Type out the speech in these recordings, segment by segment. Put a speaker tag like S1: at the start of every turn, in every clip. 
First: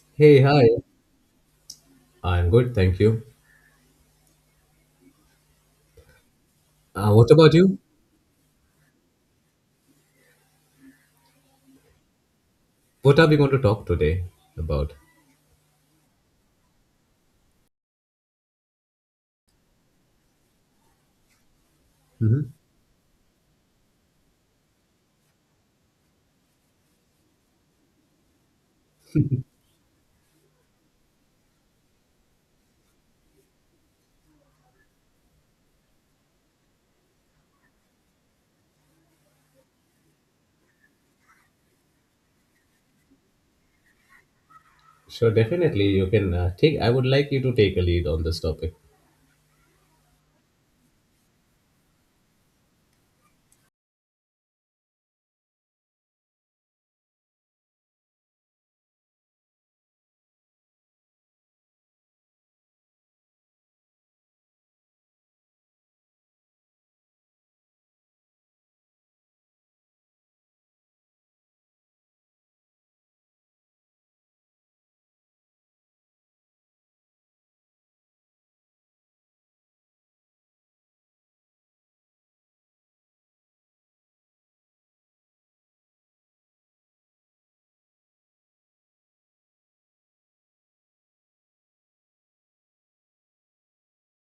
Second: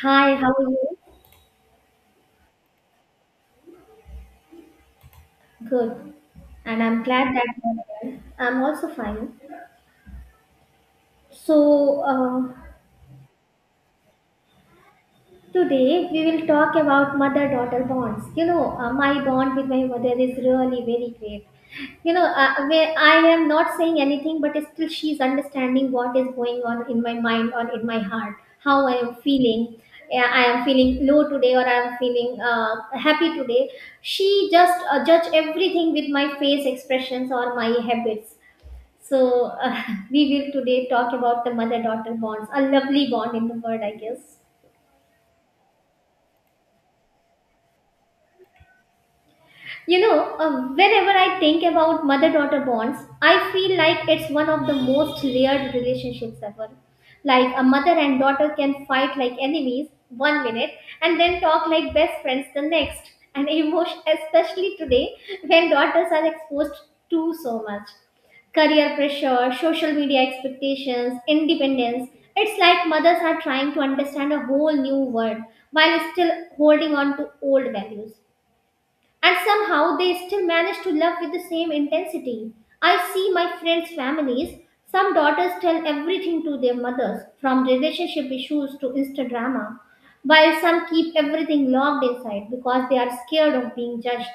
S1: Hi,
S2: Hey,
S1: how are
S2: hi.
S1: you?
S2: I'm good, thank you.
S1: Good. And I'm
S2: What
S1: glad that
S2: about
S1: you're
S2: you?
S1: well. I'm also fine. So, uh,
S2: What are we going to talk today about?
S1: Today we will talk about mother daughter bonds. My bond with my mother is really very great.
S2: Hmm.
S1: Where I am not saying anything, but still she's understanding what is going on in my mind or in my heart, how I am feeling. Yeah, I am feeling low today or I am feeling happy today. She just judge everything with my face expressions or my habits. So, uh, we will today talk about the mother daughter bonds, a lovely bond in the world, I guess.
S2: Sure, definitely. You can take. I would like you to take a lead on this topic.
S1: Whenever I think about mother daughter bonds, I feel like it's one of the most layered relationships ever. Like a mother and daughter can fight like enemies one minute and then talk like best friends the next. And emotion, especially today when daughters are exposed to so much career pressure, social media expectations, independence. It's like mothers are trying to understand a whole new world while still holding on to old values, and somehow they still manage to love with the same intensity. I see my friends' families. Some daughters tell everything to their mothers, from relationship issues to Insta drama, while some keep everything locked inside because they are scared of being judged.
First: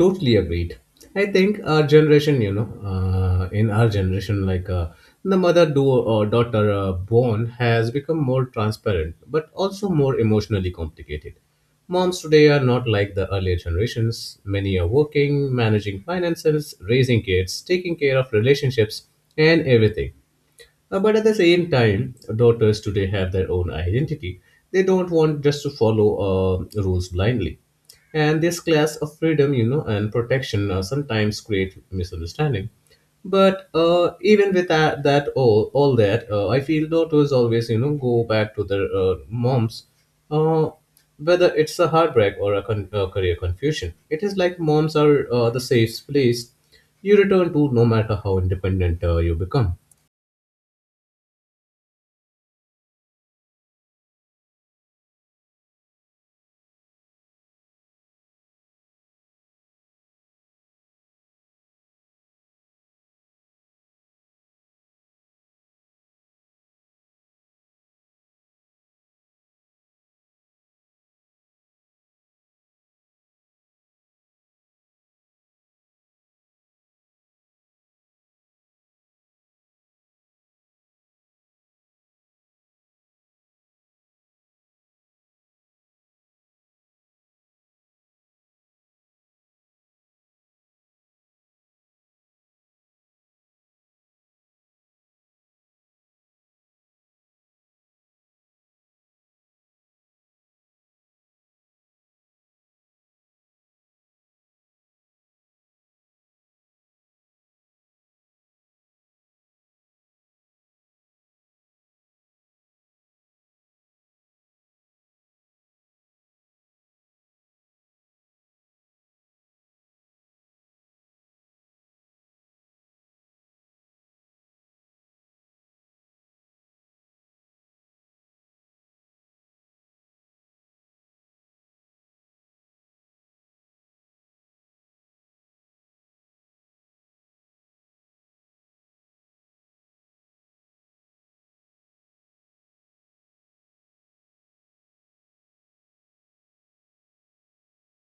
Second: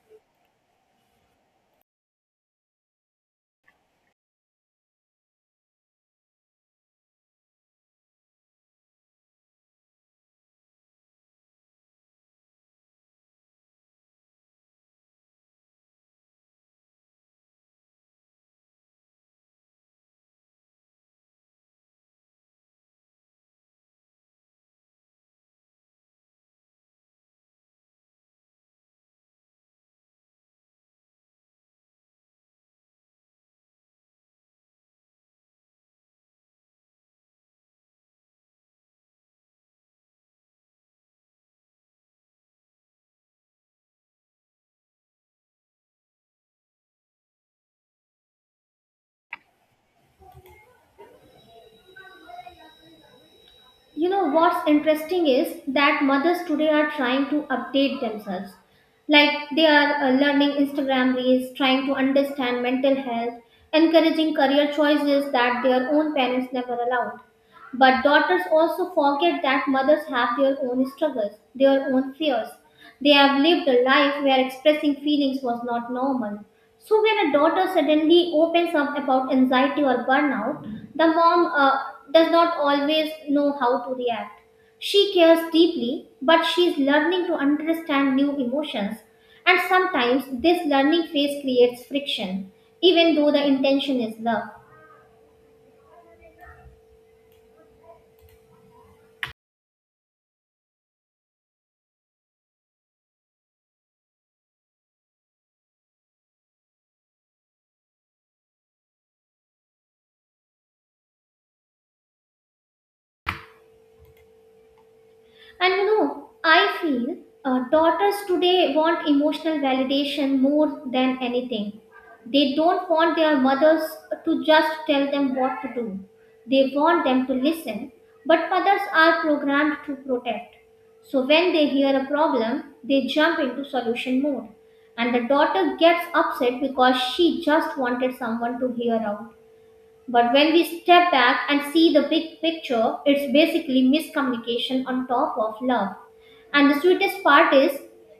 S2: Totally agreed. I think our generation, you know, in our generation, like, the mother do or daughter bond has become more transparent but also more emotionally complicated. Moms today are not like the earlier generations. Many are working, managing finances, raising kids, taking care of relationships and everything. But at the same time, daughters today have their own identity. They don't want just to follow rules blindly. And this class of freedom, you know, and protection sometimes create misunderstanding. But even with that, I feel daughters always, you know, go back to their moms, uh, whether it's a heartbreak or a, a career confusion. It is like moms are the safe place you return to, no matter how independent you become.
S1: You know what's interesting is that mothers today are trying to update themselves. Like they are learning Instagram reels, trying to understand mental health, encouraging career choices that their own parents never allowed. But daughters also forget that mothers have their own struggles, their own fears, they have lived a life where expressing feelings was not normal. So when a daughter suddenly opens up about anxiety or burnout, the mom does not always know how to react. She cares deeply, but she is learning to understand new emotions. And sometimes this learning phase creates friction, even though the intention is love. And you know, I feel daughters today want emotional validation more than anything. They don't want their mothers to just tell them what to do, they want them to listen. But mothers are programmed to protect. So when they hear a problem, they jump into solution mode. And the daughter gets upset because she just wanted someone to hear out. But when we step back and see the big picture, it's basically miscommunication on top of love. And the sweetest part is,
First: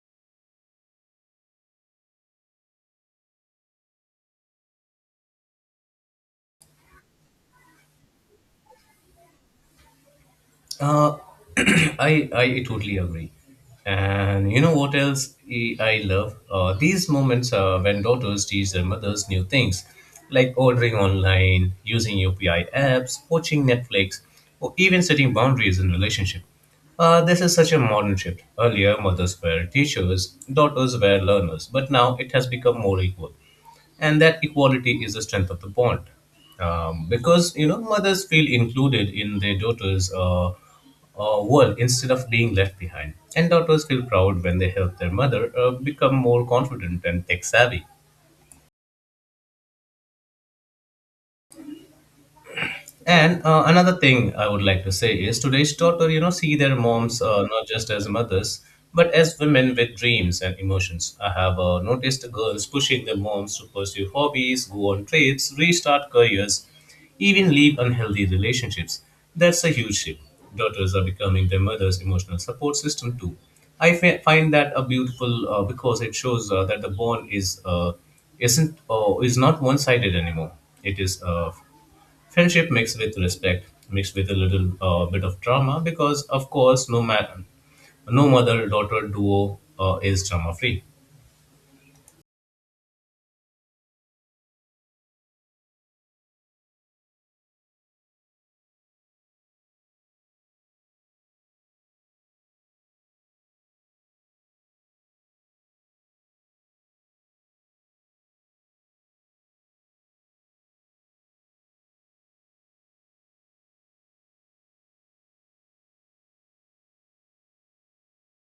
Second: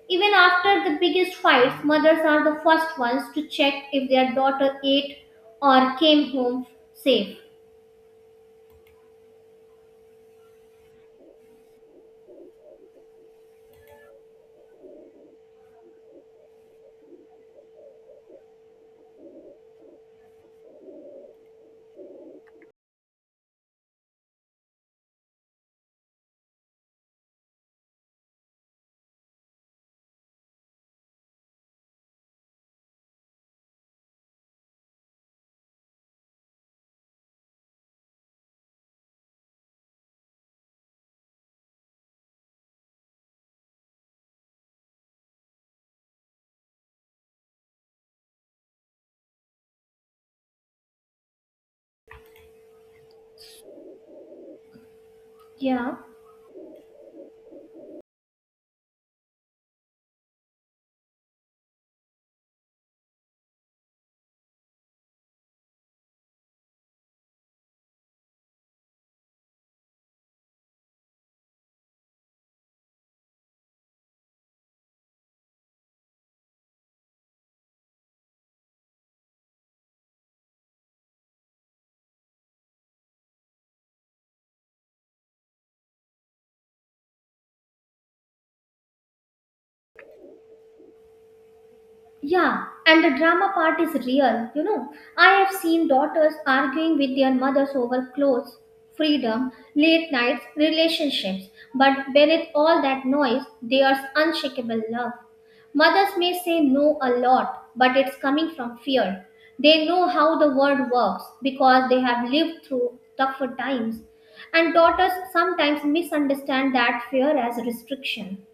S1: even after the biggest fights, mothers are the first ones to check if their daughter ate or came home safe.
S2: Uh, I totally agree. And you know what else I love? These moments when daughters teach their mothers new things, like ordering online, using UPI apps, watching Netflix, or even setting boundaries in relationship. This is such a modern shift. Earlier, mothers were teachers, daughters were learners, but now it has become more equal, and that equality is the strength of the bond, because, you know, mothers feel included in their daughters' world instead of being left behind, and daughters feel proud when they help their mother become more confident and tech savvy. And another thing I would like to say is today's
S1: Yeah.
S2: daughter, you know, see their moms not just as mothers, but as women with dreams and emotions. I have noticed girls pushing their moms to pursue hobbies, go on trips, restart careers, even leave unhealthy relationships. That's a huge shift. Daughters are becoming their mother's emotional support system too. I find that a beautiful because it shows that the bond is not one sided anymore. It is friendship mixed with respect mixed with a little bit of drama, because of course no man, no mother daughter duo is drama free.
S1: Yeah, and the drama part is real, you know. I have seen daughters arguing with their mothers over clothes, freedom, late nights, relationships, but beneath all that noise, there's unshakable love. Mothers may say no a lot, but it's coming from fear. They know how the world works because they have lived through tougher times. And daughters sometimes misunderstand that fear as restriction.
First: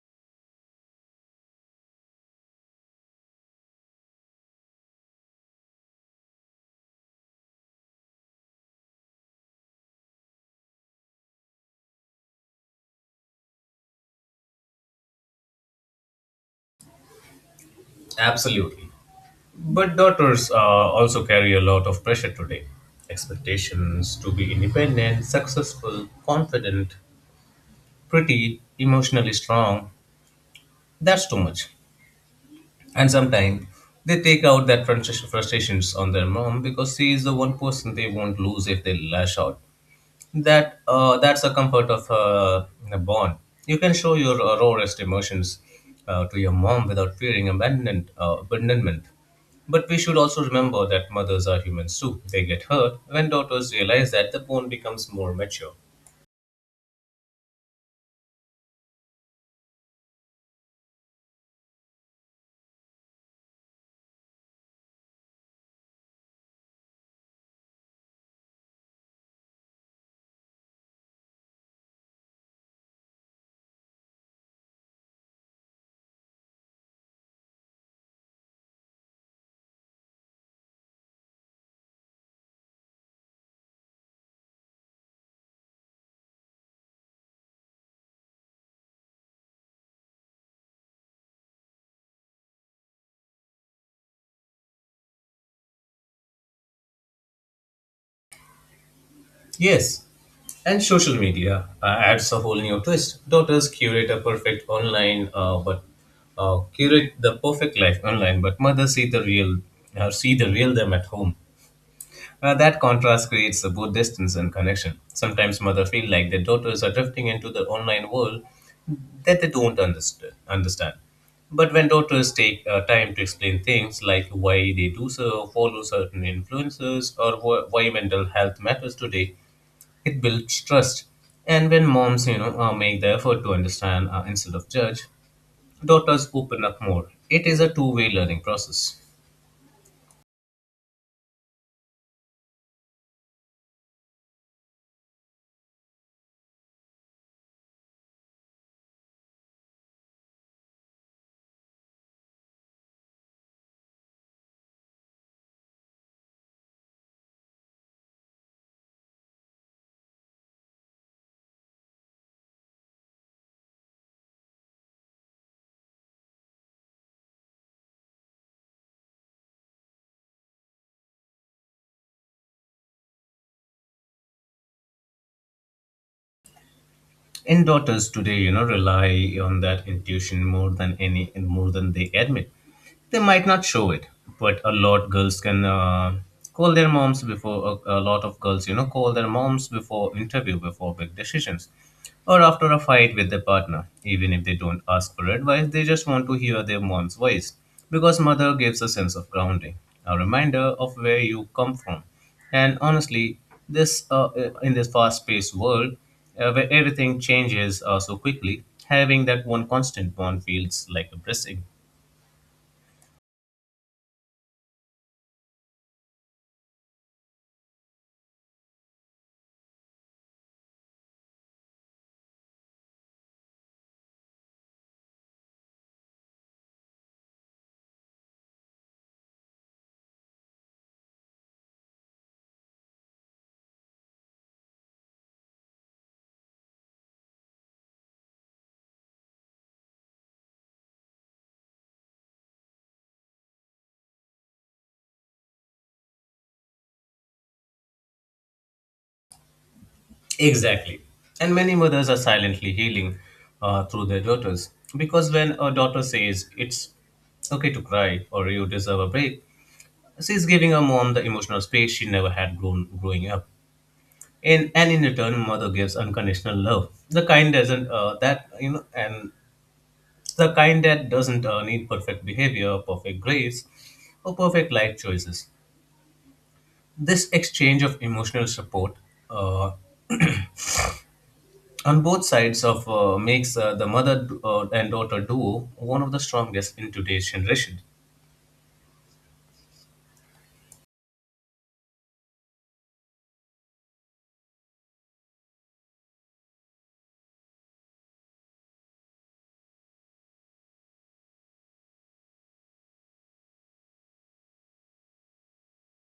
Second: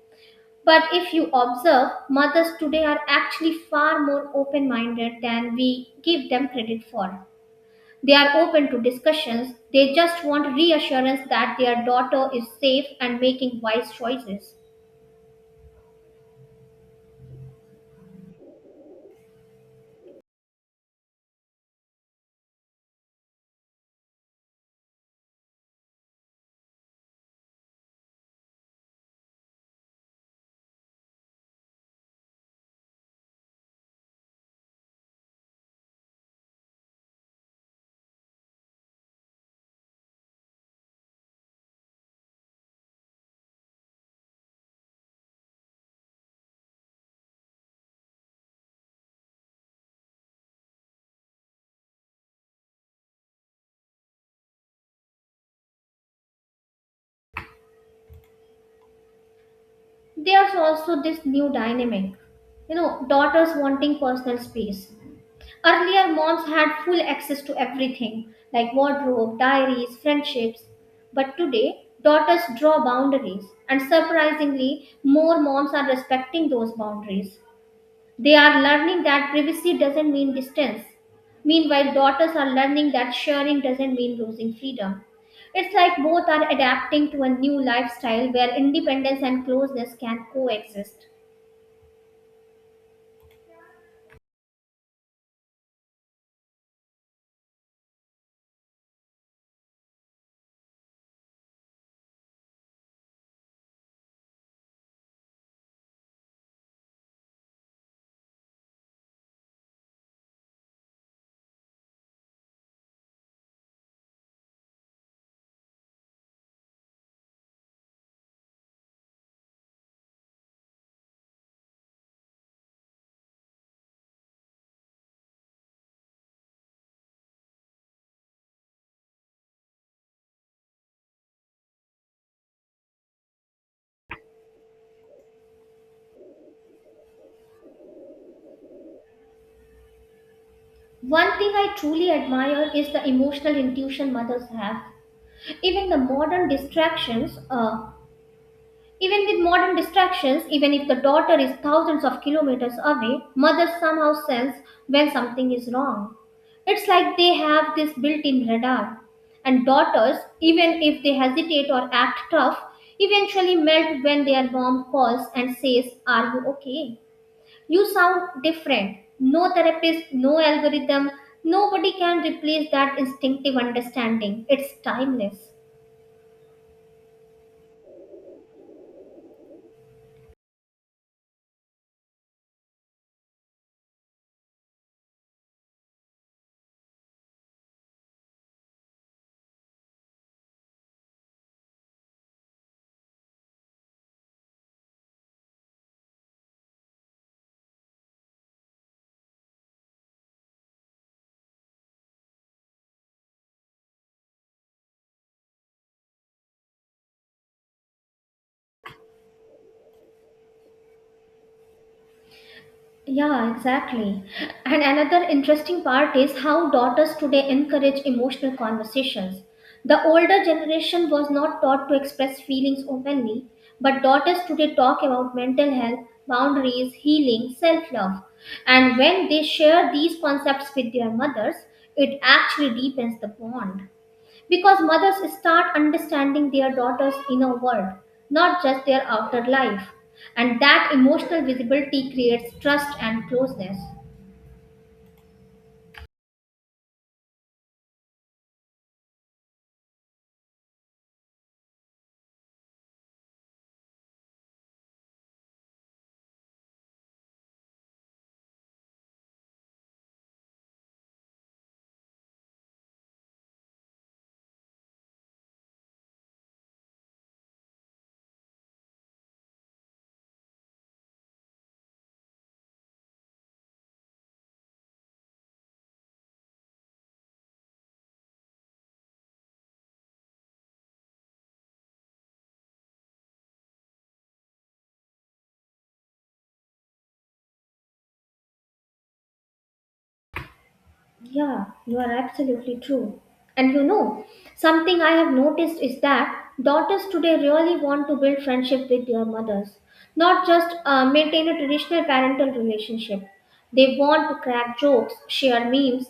S1: But if you observe, mothers today are actually far more open minded than we give them credit for. They are open to discussions, they just want reassurance that their daughter is safe and making wise choices.
S2: Absolutely. But daughters also carry a lot of pressure today. Expectations to be independent, successful, confident, pretty, emotionally strong. That's too much. And sometimes they take out that frustrations on their mom, because she is the one person they won't lose if they lash out. That's the comfort of a bond. You can show your rawest emotions to your mom without fearing abandonment. Abandonment. But we should also remember that mothers are humans too. They get hurt when daughters realize that the bond becomes more mature.
S1: There's also this new dynamic, you know, daughters wanting personal space. Earlier, moms had full access to everything like wardrobe, diaries, friendships. But today, daughters draw boundaries, and surprisingly, more moms are respecting those boundaries. They are learning that privacy doesn't mean distance. Meanwhile, daughters are learning that sharing doesn't mean losing freedom. It's like both are adapting to a new lifestyle where independence and closeness can coexist.
S2: Yes, and social media adds a whole new twist. Daughters curate a perfect online, but Curate the perfect life online, but mothers see see the real them at home. That contrast creates a both distance and connection. Sometimes mothers feel like their daughters are drifting into the online world that they don't understand. But when daughters take time to explain things, like why they do so, follow certain influences, or why mental health matters today, it builds trust. And when moms, you know, make the effort to understand instead of judge, daughters open up more. It is a two-way learning process.
S1: One thing I truly admire is the emotional intuition mothers have. Even the modern distractions, uh, Even with modern distractions, even if the daughter is thousands of kilometers away, mother somehow sense when something is wrong. It's like they have this built-in radar. And daughters, even if they hesitate or act tough, eventually melt when their mom calls and says, "Are you okay? You sound different." No therapist, no algorithm, nobody can replace that instinctive understanding. It's timeless.
S2: And daughters today, you know, rely on that intuition more than they admit. They might not show it, but a lot girls can call their moms before a lot of girls, you know, call their moms before interview, before big decisions, or after a fight with their partner. Even if they don't ask for advice, they just want to hear their mom's voice, because mother gives a sense of grounding, a reminder of where you come from. And honestly, this in this fast-paced world where everything changes so quickly, having that one constant bond feels like a blessing.
S1: Yeah, exactly. And another interesting part is how daughters today encourage emotional conversations. The older generation was not taught to express feelings openly, but daughters today talk about mental health, boundaries, healing, self love. And when they share these concepts with their mothers, it actually deepens the bond because mothers start understanding their daughters' inner world, not just their outer life. And that emotional visibility creates trust and closeness.
S2: Exactly. And many mothers are silently healing through their daughters, because when a daughter says it's okay to cry or you deserve a break, she's giving her mom the emotional space she never had grown growing up. And in return, mother gives unconditional love. The kind doesn't that you know, and The kind that doesn't need perfect behavior, perfect grace, or perfect life choices. This exchange of emotional support uh, on both sides of makes the mother and daughter duo one of the strongest in today's generation.
S1: Yeah, you are absolutely true. And you know, something I have noticed is that daughters today really want to build friendship with their mothers, not just maintain a traditional parental relationship. They want to crack jokes, share memes,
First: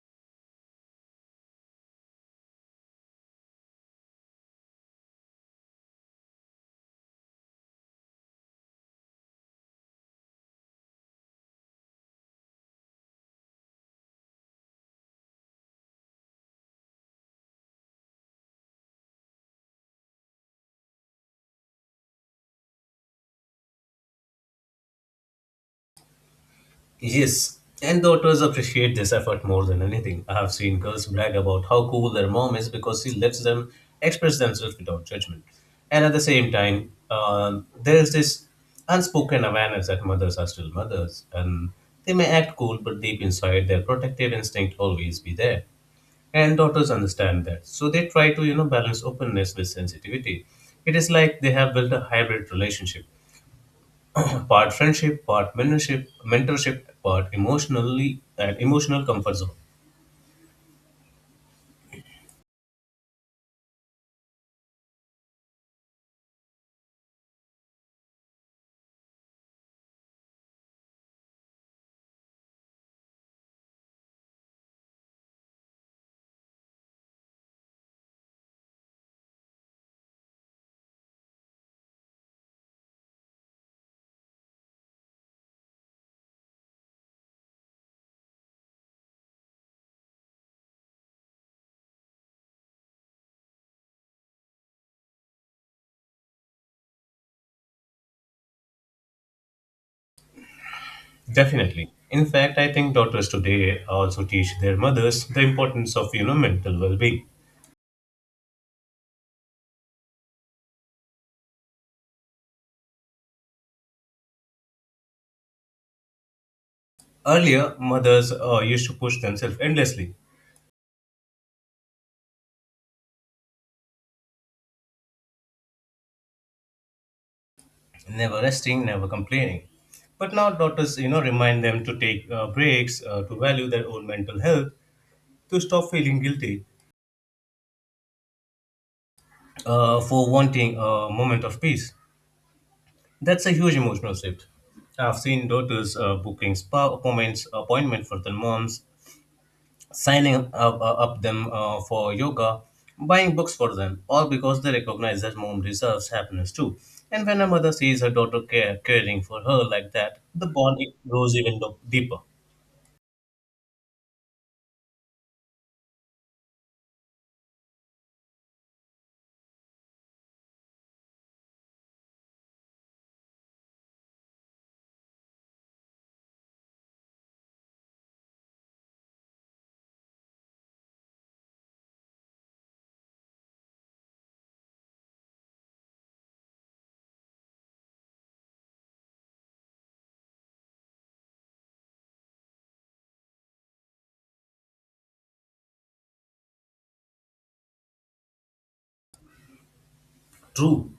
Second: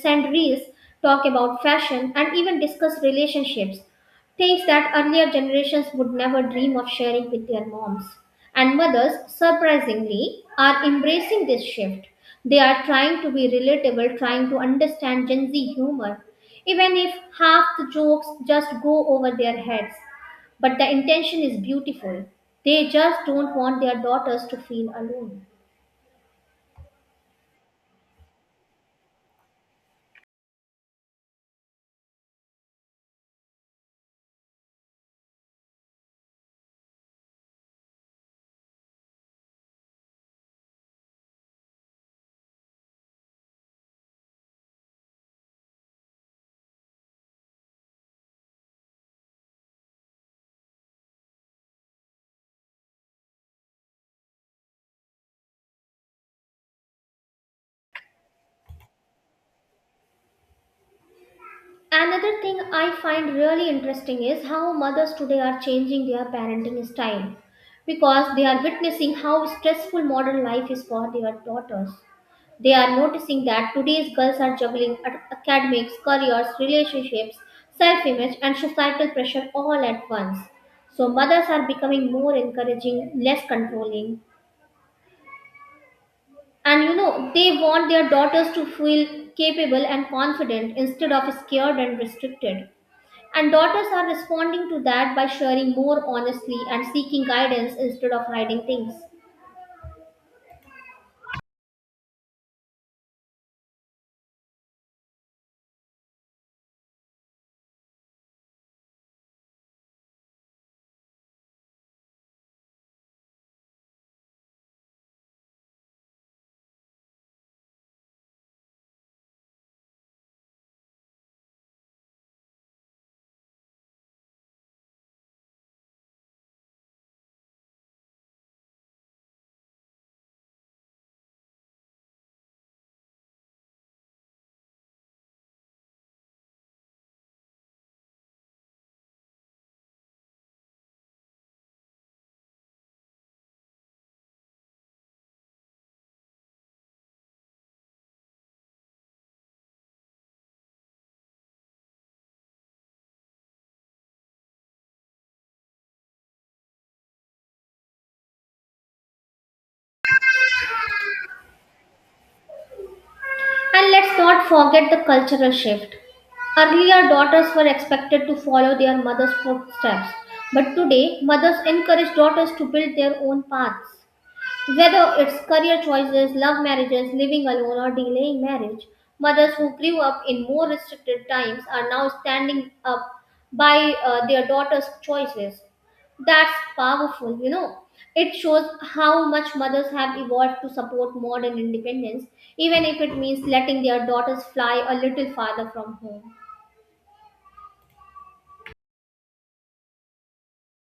S1: send reels, talk about fashion, and even discuss relationships. Things that earlier generations would never dream of sharing with their moms. And mothers, surprisingly, are embracing this shift. They are trying to be relatable, trying to understand Gen Z humor, even if half the jokes just go over their heads. But the intention is beautiful. They just don't want their daughters to feel alone.
S2: Yes, and daughters appreciate this effort more than anything. I have seen girls brag about how cool their mom is because she lets them express themselves without judgment. And at the same time, there's this unspoken awareness that mothers are still mothers, and they may act cool, but deep inside, their protective instinct always be there. And daughters understand that, so they try to, you know, balance openness with sensitivity. It is like they have built a hybrid relationship. Part friendship, part mentorship, part emotionally and emotional comfort zone.
S1: Another thing I find really interesting is how mothers today are changing their parenting style because they are witnessing how stressful modern life is for their daughters. They are noticing that today's girls are juggling academics, careers, relationships, self image, and societal pressure all at once. So, mothers are becoming more encouraging, less controlling, and you know, they want their daughters to feel capable and confident instead of scared and restricted. And daughters are responding to that by sharing more honestly and seeking guidance instead of hiding things.
S2: Definitely. In fact, I think daughters today also teach their mothers the importance of, you know, mental well-being. Earlier, mothers used to push themselves endlessly, never resting, never complaining. But now daughters, you know, remind them to take breaks, to value their own mental health, to stop feeling guilty for wanting a moment of peace. That's a huge emotional shift. I've seen daughters appointment for their moms, signing up them for yoga, buying books for them, all because they recognize that mom deserves happiness too. And when a mother sees her daughter caring for her like that, the bond it grows even deeper.
S1: And let's not forget the cultural shift. Earlier, daughters were expected to follow their mother's footsteps, but today, mothers encourage daughters to build their own paths. Whether it's career choices, love marriages, living alone, or delaying marriage, mothers who grew up in more restricted times are now standing up by their daughters' choices. That's powerful, you know. It shows how much mothers have evolved to support modern independence, even if it means letting their daughters fly a little farther from home.
S2: True.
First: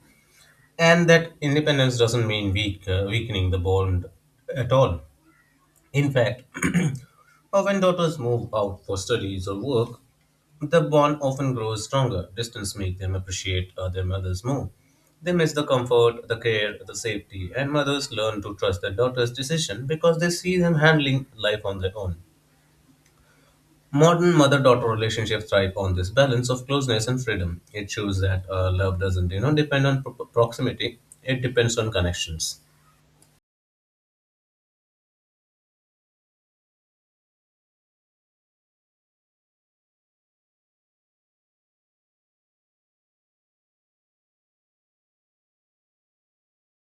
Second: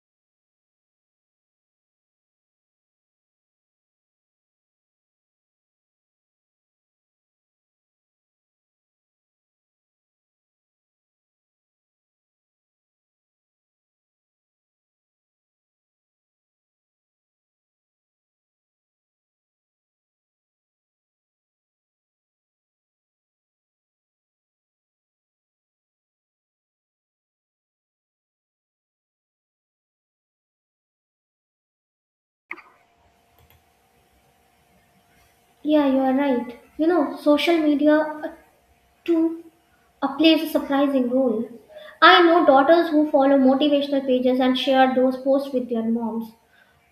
S2: And that independence doesn't mean weakening the bond at all. In fact, or when daughters move out for studies or work, the bond often grows stronger. Distance makes them appreciate their mothers more. They miss the comfort, the care, the safety, and mothers learn to trust their daughter's decision because they see them handling life on their own. Modern mother-daughter relationships thrive on this balance of closeness and freedom. It shows that love doesn't, you know, depend on proximity. It depends on connections.
S1: Yeah, you are right. You know, social media too plays a surprising role. I know daughters who follow motivational pages and share those posts with their moms.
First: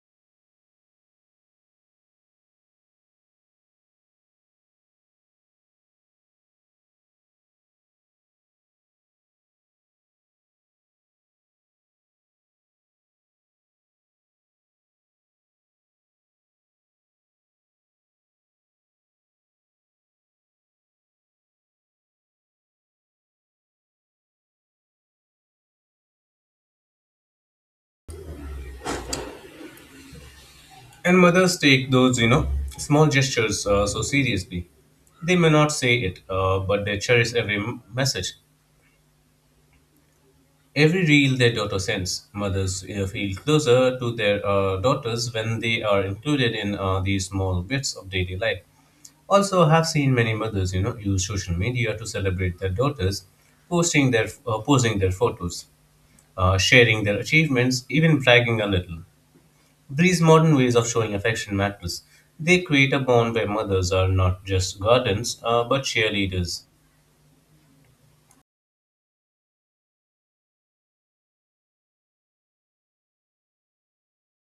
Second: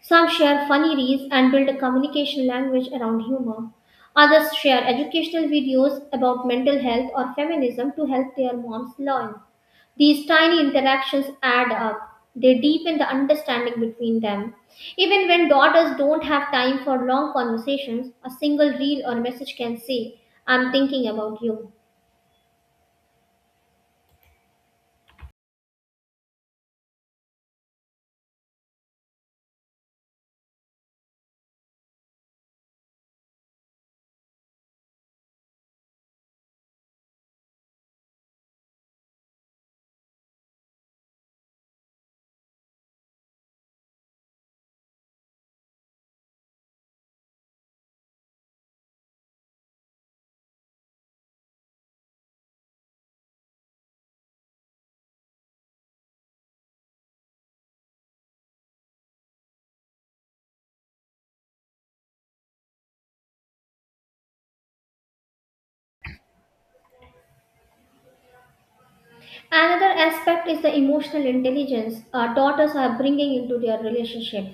S1: Some share funny reels and build a communication language around humor. Others share educational videos about mental health or feminism to help their moms learn. These tiny interactions add up. They deepen the understanding between them. Even when daughters don't have time for long conversations, a single reel or message can say, "I'm thinking about you."
S2: And mothers take those, you know, small gestures so seriously. They may not say it, but they cherish every message. Every reel their daughter sends, mothers feel closer to their daughters when they are included in these small bits of daily life. Also, I have seen many mothers, you know, use social media to celebrate their daughters, posting their posing their photos, sharing their achievements, even bragging a little. These modern ways of showing affection matters. They create a bond where mothers are not just guardians, but cheerleaders.
S1: Another aspect is the emotional intelligence daughters are bringing into their relationship.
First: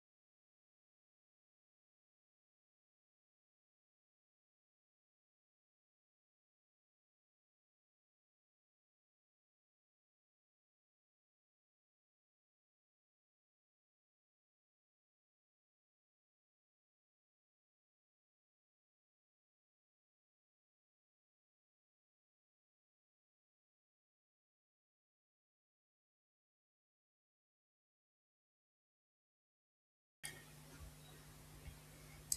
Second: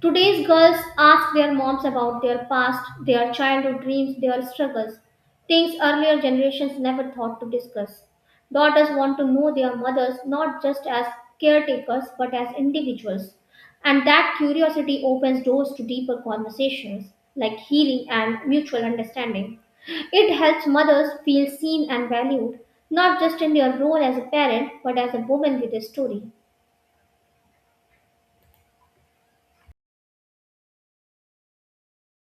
S1: Today's girls ask their moms about their past, their childhood dreams, their struggles, things earlier generations never thought to discuss. Daughters want to know their mothers not just as caretakers but as individuals. And that curiosity opens doors to deeper conversations like healing and mutual understanding. It helps mothers feel seen and valued, not just in their role as a parent but as a woman with a story.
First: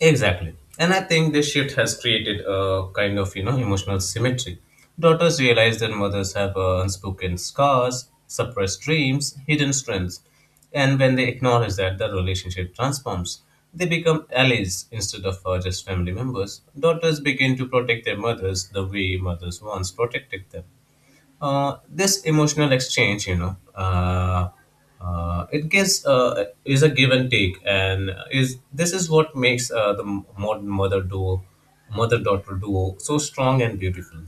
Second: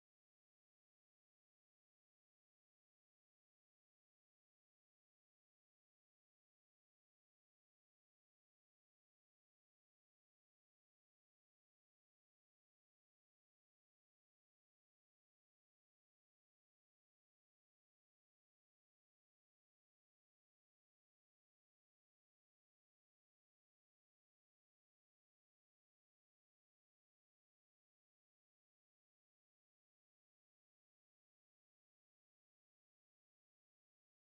S2: Exactly. And I think this shift has created a kind of, you know, emotional symmetry. Daughters realize that mothers have unspoken scars, suppressed dreams, hidden strengths. And when they acknowledge that, the relationship transforms. They become allies instead of just family members. Daughters begin to protect their mothers the way mothers once protected them. This emotional exchange, you know, it gives is a give and take, and is this is what makes the modern mother daughter duo so strong and beautiful.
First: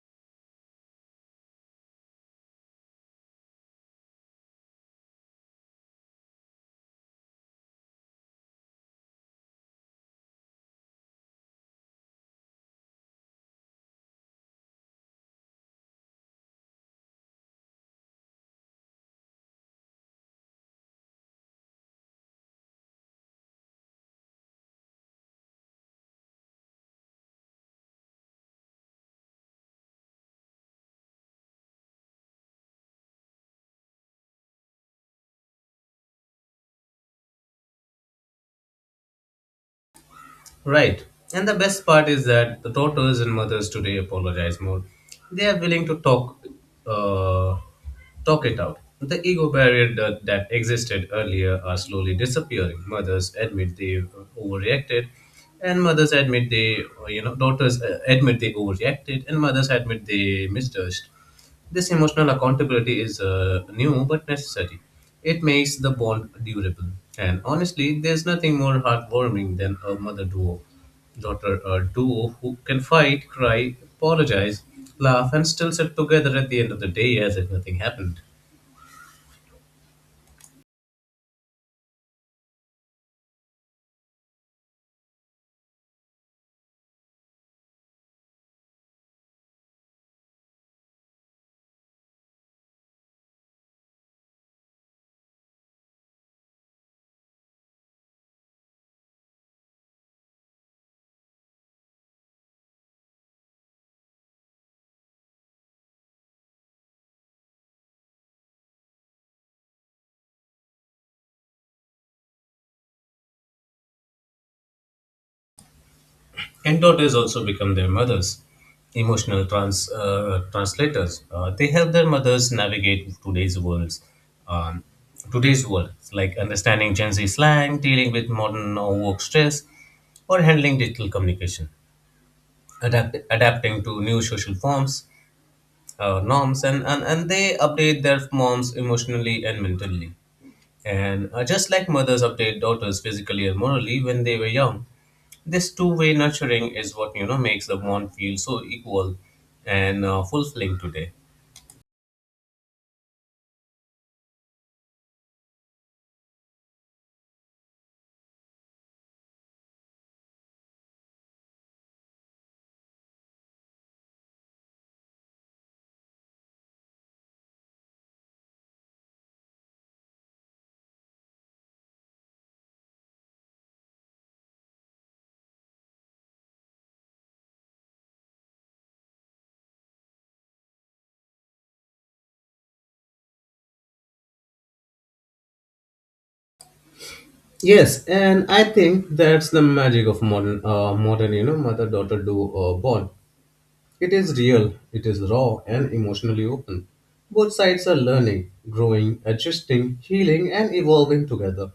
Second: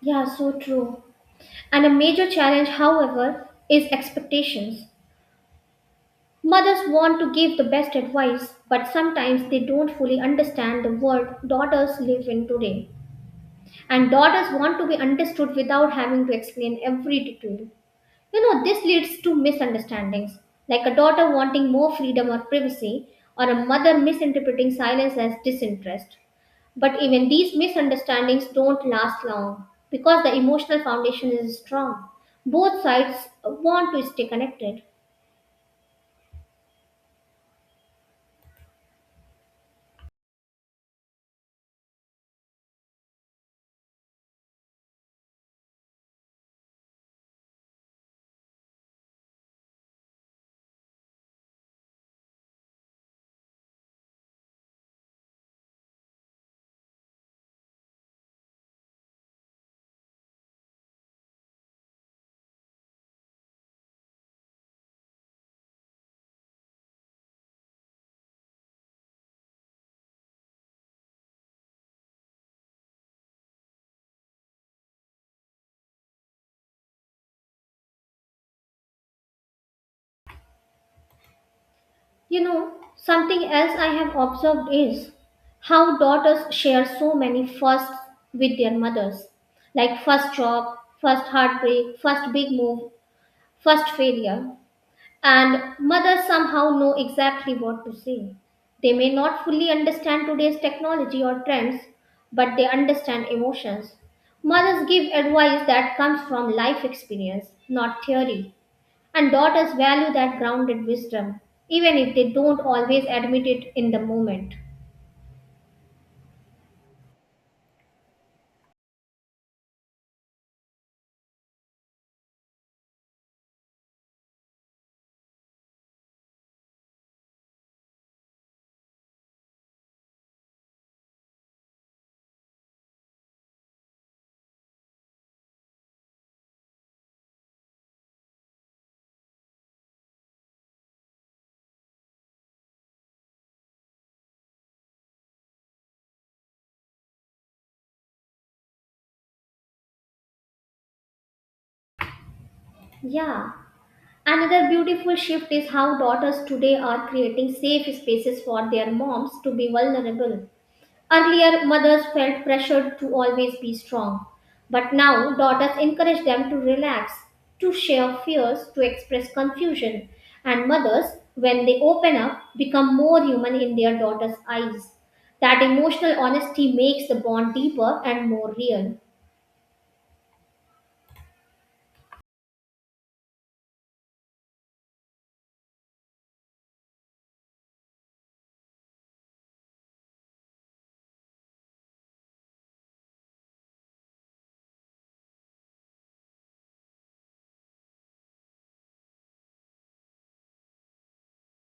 S1: Yeah, so true. And a major challenge, however, is expectations. Mothers want to give the best advice, but sometimes they don't fully understand the world daughters live in today. And daughters want to be understood without having to explain every detail. You know, this leads to misunderstandings, like a daughter wanting more freedom or privacy, or a mother misinterpreting silence as disinterest. But even these misunderstandings don't last long because the emotional foundation is strong. Both sides want to stay connected.
S2: Right. And the best part is that the daughters and mothers today apologize more. They are willing to talk, uh, talk it out. The ego barrier that existed earlier are slowly disappearing. Mothers admit they overreacted, and mothers admit they, you know, Daughters admit they overreacted, and mothers admit they misjudged. This emotional accountability is new but necessary. It makes the bond durable. And honestly, there's nothing more heartwarming than a daughter duo who can fight, cry, apologize, laugh, and still sit together at the end of the day as if nothing happened.
S1: You know, something else I have observed is how daughters share so many firsts with their mothers like first job, first heartbreak, first big move, first failure, and mothers somehow know exactly what to say. They may not fully understand today's technology or trends, but they understand emotions. Mothers give advice that comes from life experience, not theory, and daughters value that grounded wisdom, even if they don't always admit it in the moment.
S2: And daughters also become their mothers, emotional translators. They help their mothers navigate um, today's world, like understanding Gen Z slang, dealing with modern work stress, or handling digital communication, adapting to new norms, and they update their moms emotionally and mentally. And just like mothers update daughters physically and morally when they were young, this two-way nurturing is what, you know, makes the bond feel so equal and fulfilling today.
S1: Yeah. Another beautiful shift is how daughters today are creating safe spaces for their moms to be vulnerable. Earlier, mothers felt pressured to always be strong, but now daughters encourage them to relax, to share fears, to express confusion. And mothers, when they open up, become more human in their daughters' eyes. That emotional honesty makes the bond deeper and more real.
S2: Yes, and I think that's the magic of modern, you know, mother-daughter duo bond. It is real, it is raw, and emotionally open. Both sides are learning, growing, adjusting, healing, and evolving together.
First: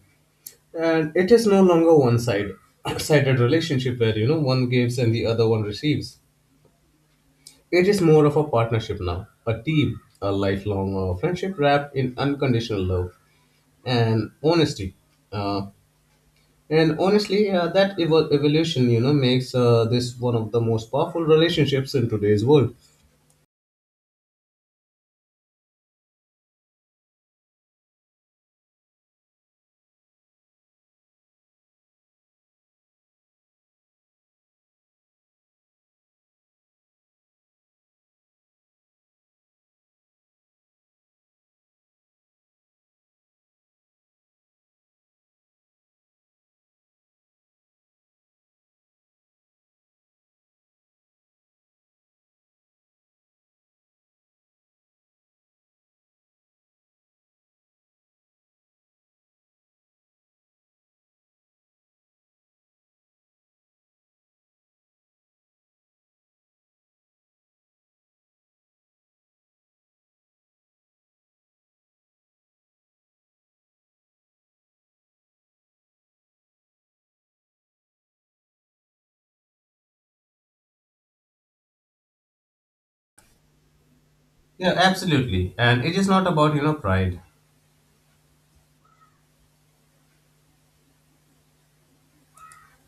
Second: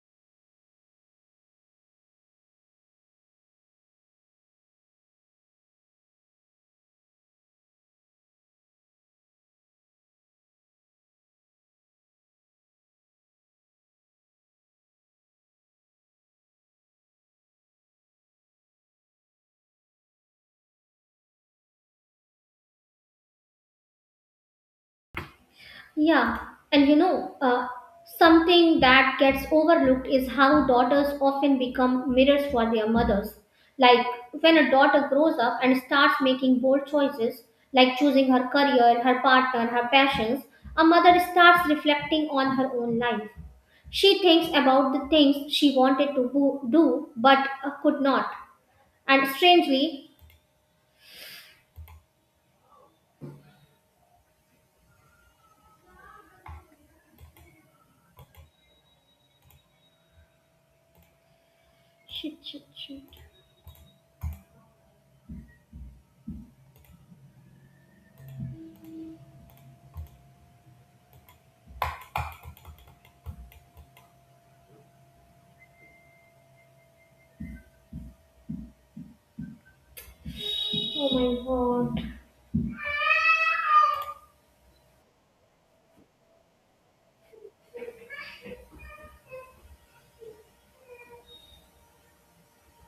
S2: And it is no longer one-sided, sided relationship where, you know, one gives and the other one receives. It is more of a partnership now, a team, a lifelong friendship wrapped in unconditional love and honesty. Uh, and honestly, that evolution, you know, makes this one of the most powerful relationships in today's world.
S1: Yeah, and you know, uh, Something that gets overlooked is how daughters often become mirrors for their mothers. Like when a daughter grows up and starts making bold choices, like choosing her career, her partner, her passions, a mother starts reflecting on her own life. She thinks about the things she wanted to do but could not. And strangely, shit, shit, shit. Oh my god.
S2: Yeah, absolutely. And it is not about, you know, pride.